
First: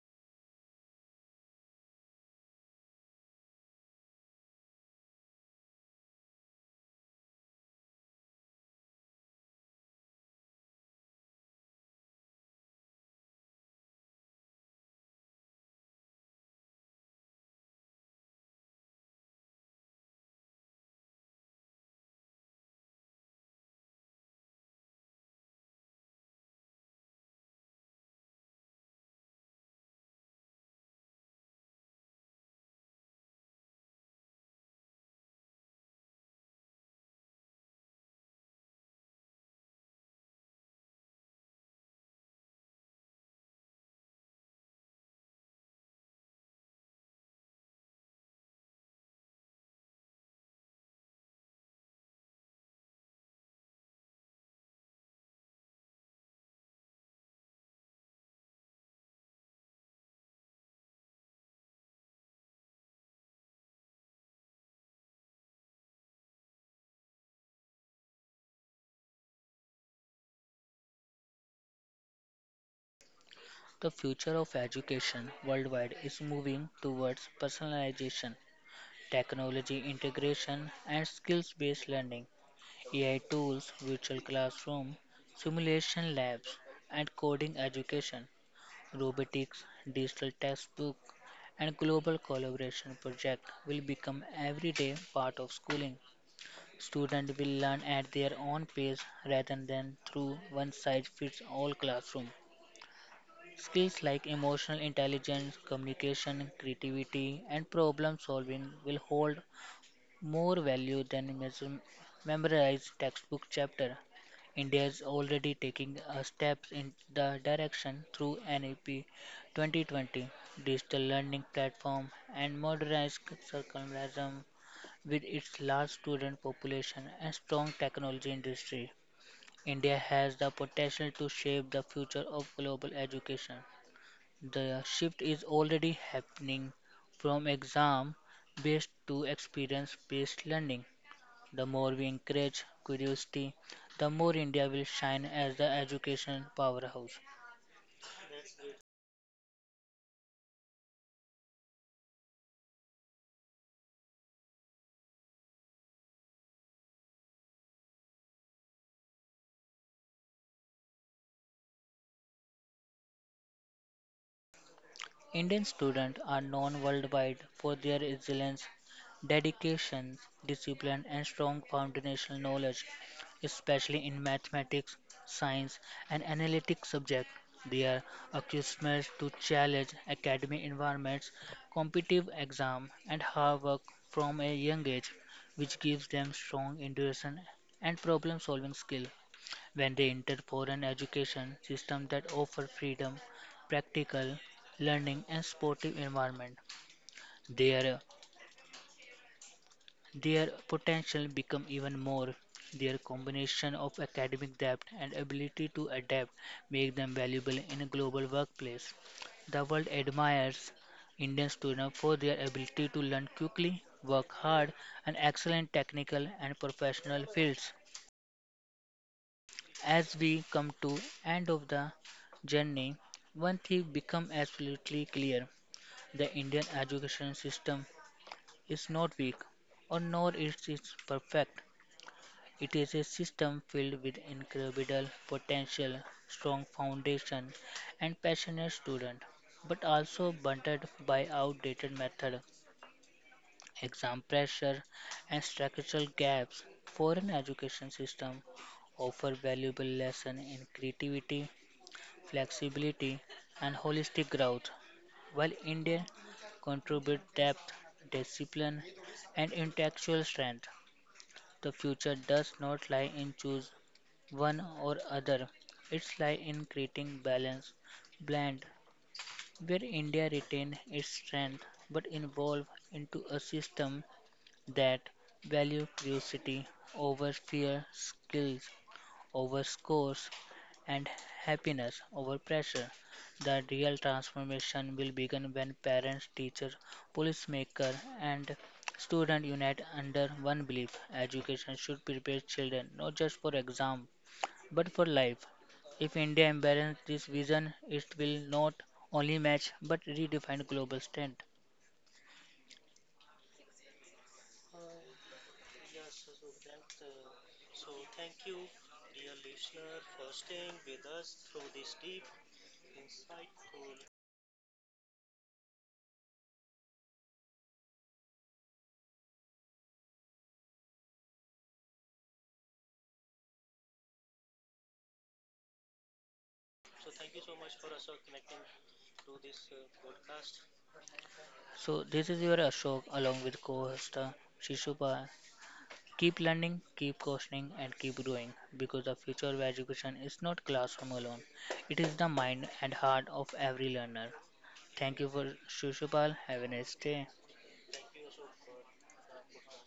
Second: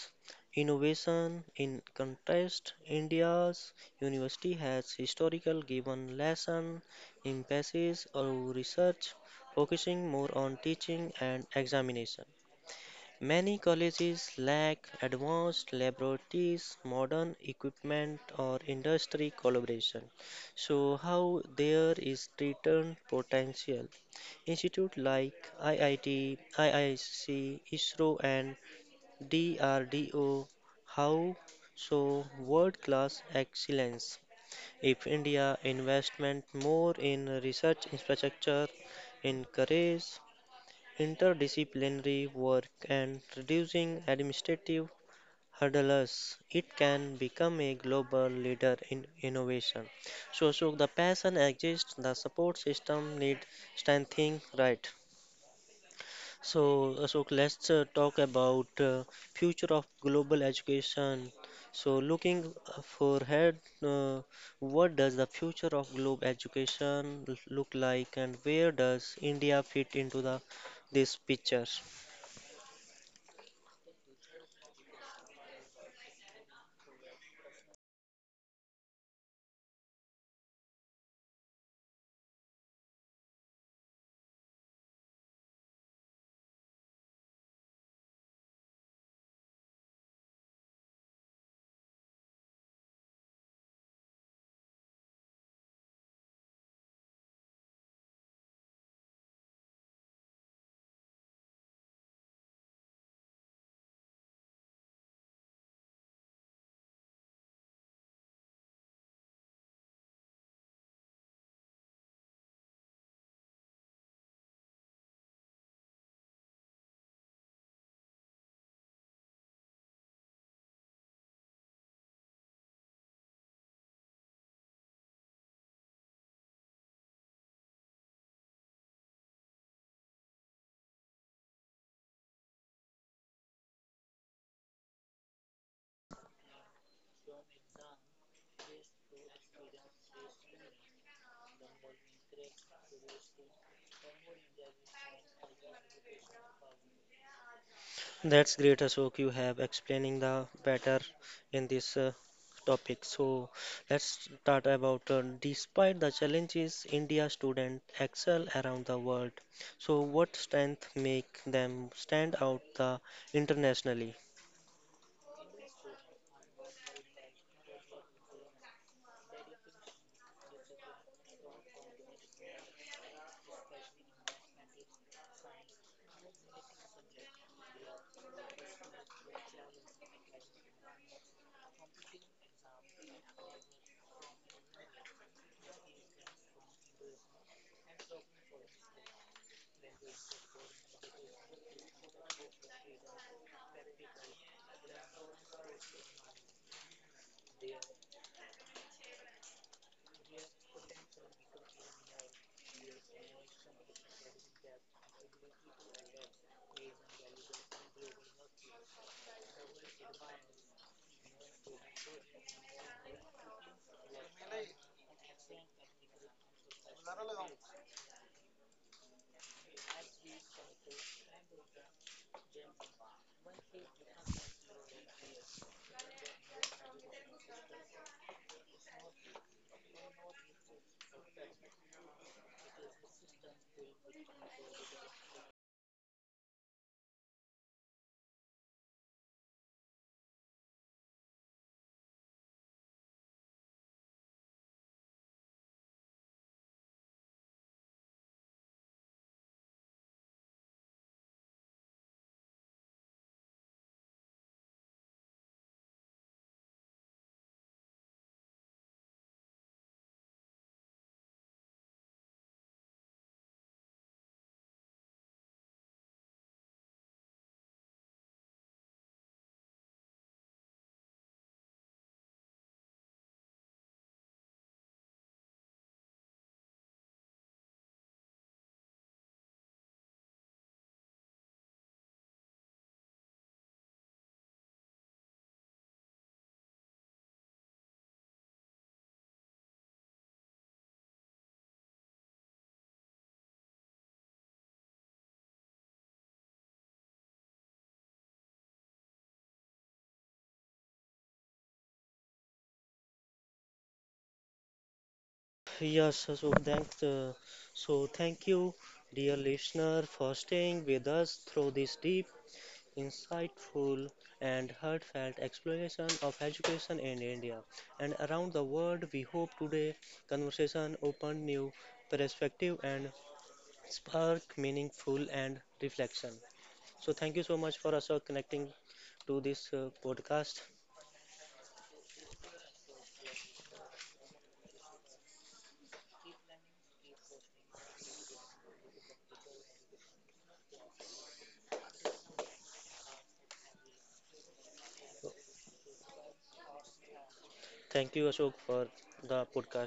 B: innovation. In contrast, India's university has historically given lesson emphasis on research, focusing more on teaching and examination. Many colleges lack advanced laboratories, modern equipment, or industry collaboration, so how there is return potential. Institutes like IIT, IIC, ISRO, and DRDO how so world class excellence. If India investment more in research infrastructure, encourage interdisciplinary work and reducing administrative hurdles, it can become a global leader in innovation. So the passion exists, the support system needs strengthening, right? So, Ashok, let's talk about future of global education. So, looking forward, uh, what does the future of global education look like, and where does India fit into the this picture?
A: The future of education worldwide is moving towards personalization, technology integration, and skills-based learning. AI tools, virtual classroom, simulation labs, and coding education robotics, digital textbook, and global collaboration project will become everyday part of schooling. Students will learn at their own pace rather than through one size fits all classroom. Skills like emotional intelligence, communication, creativity, and problem solving will hold more value than memorize textbook chapter. India is already taking a steps in the direction through NEP 2020 digital learning platform and modernized curriculum with its large student population and strong technology industry. India has the potential to shape the future of global education. The shift is already happening from exam based to experience based learning. The more we encourage curiosity, the more India will shine as the education powerhouse.
B: That's great, Ashok. You have explaining the better in this topic. So let's start about despite the challenges, India students excel around the world. So what strength make them stand out the internationally?
A: Indian students are known worldwide for their excellence, dedication, discipline, and strong foundational knowledge, especially in mathematics, science, and analytic subjects. They are accustomed to challenge academic environments, competitive exams, and hard work from a young age, which gives them strong intuition and problem solving skill. When they enter for an education system that offer freedom, practical learning and sportive environment. Their their potential become even more. Their combination of academic depth and ability to adapt make them valuable in a global workplace. The world admires Indian students for their ability to learn quickly, work hard, and excel in technical and professional fields. As we come to end of the journey, one thing become absolutely clear. The Indian education system is not weak or nor is it perfect. It is a system filled with incredible potential, strong foundation and passionate student, but also burdened by outdated method, exam pressure and structural gaps. Foreign education system offer valuable lesson in creativity flexibility, and holistic growth, while India contribute depth, discipline, and intellectual strength. The future does not lie in choose one or other. It lies in creating balance, blend, where India retain its strength but evolve into a system that value curiosity over fear, skills, over scores and happiness over pressure. The real transformation will begin when parents, teachers, policymakers, and students unite under one belief. Education should prepare children not just for exam but for life. If India embraces this vision, it will not only match but redefine global strength.
B: Yes, so thanks. So thank you, dear listener, for staying with us through this deep insightful and heartfelt exploration of education in India and around the world. We hope today conversation opened new perspective and spark meaningful and reflection. So thank you so much for Ashok connecting to this podcast.
A: So this is your Ashok along with co-host Shishupal. Keep learning, keep questioning, and keep growing because the future of education is not classroom alone. It is the mind and heart of every learner. Thank you for Shushupal. Have a nice day.
B: Thank you Ashok for the podcast.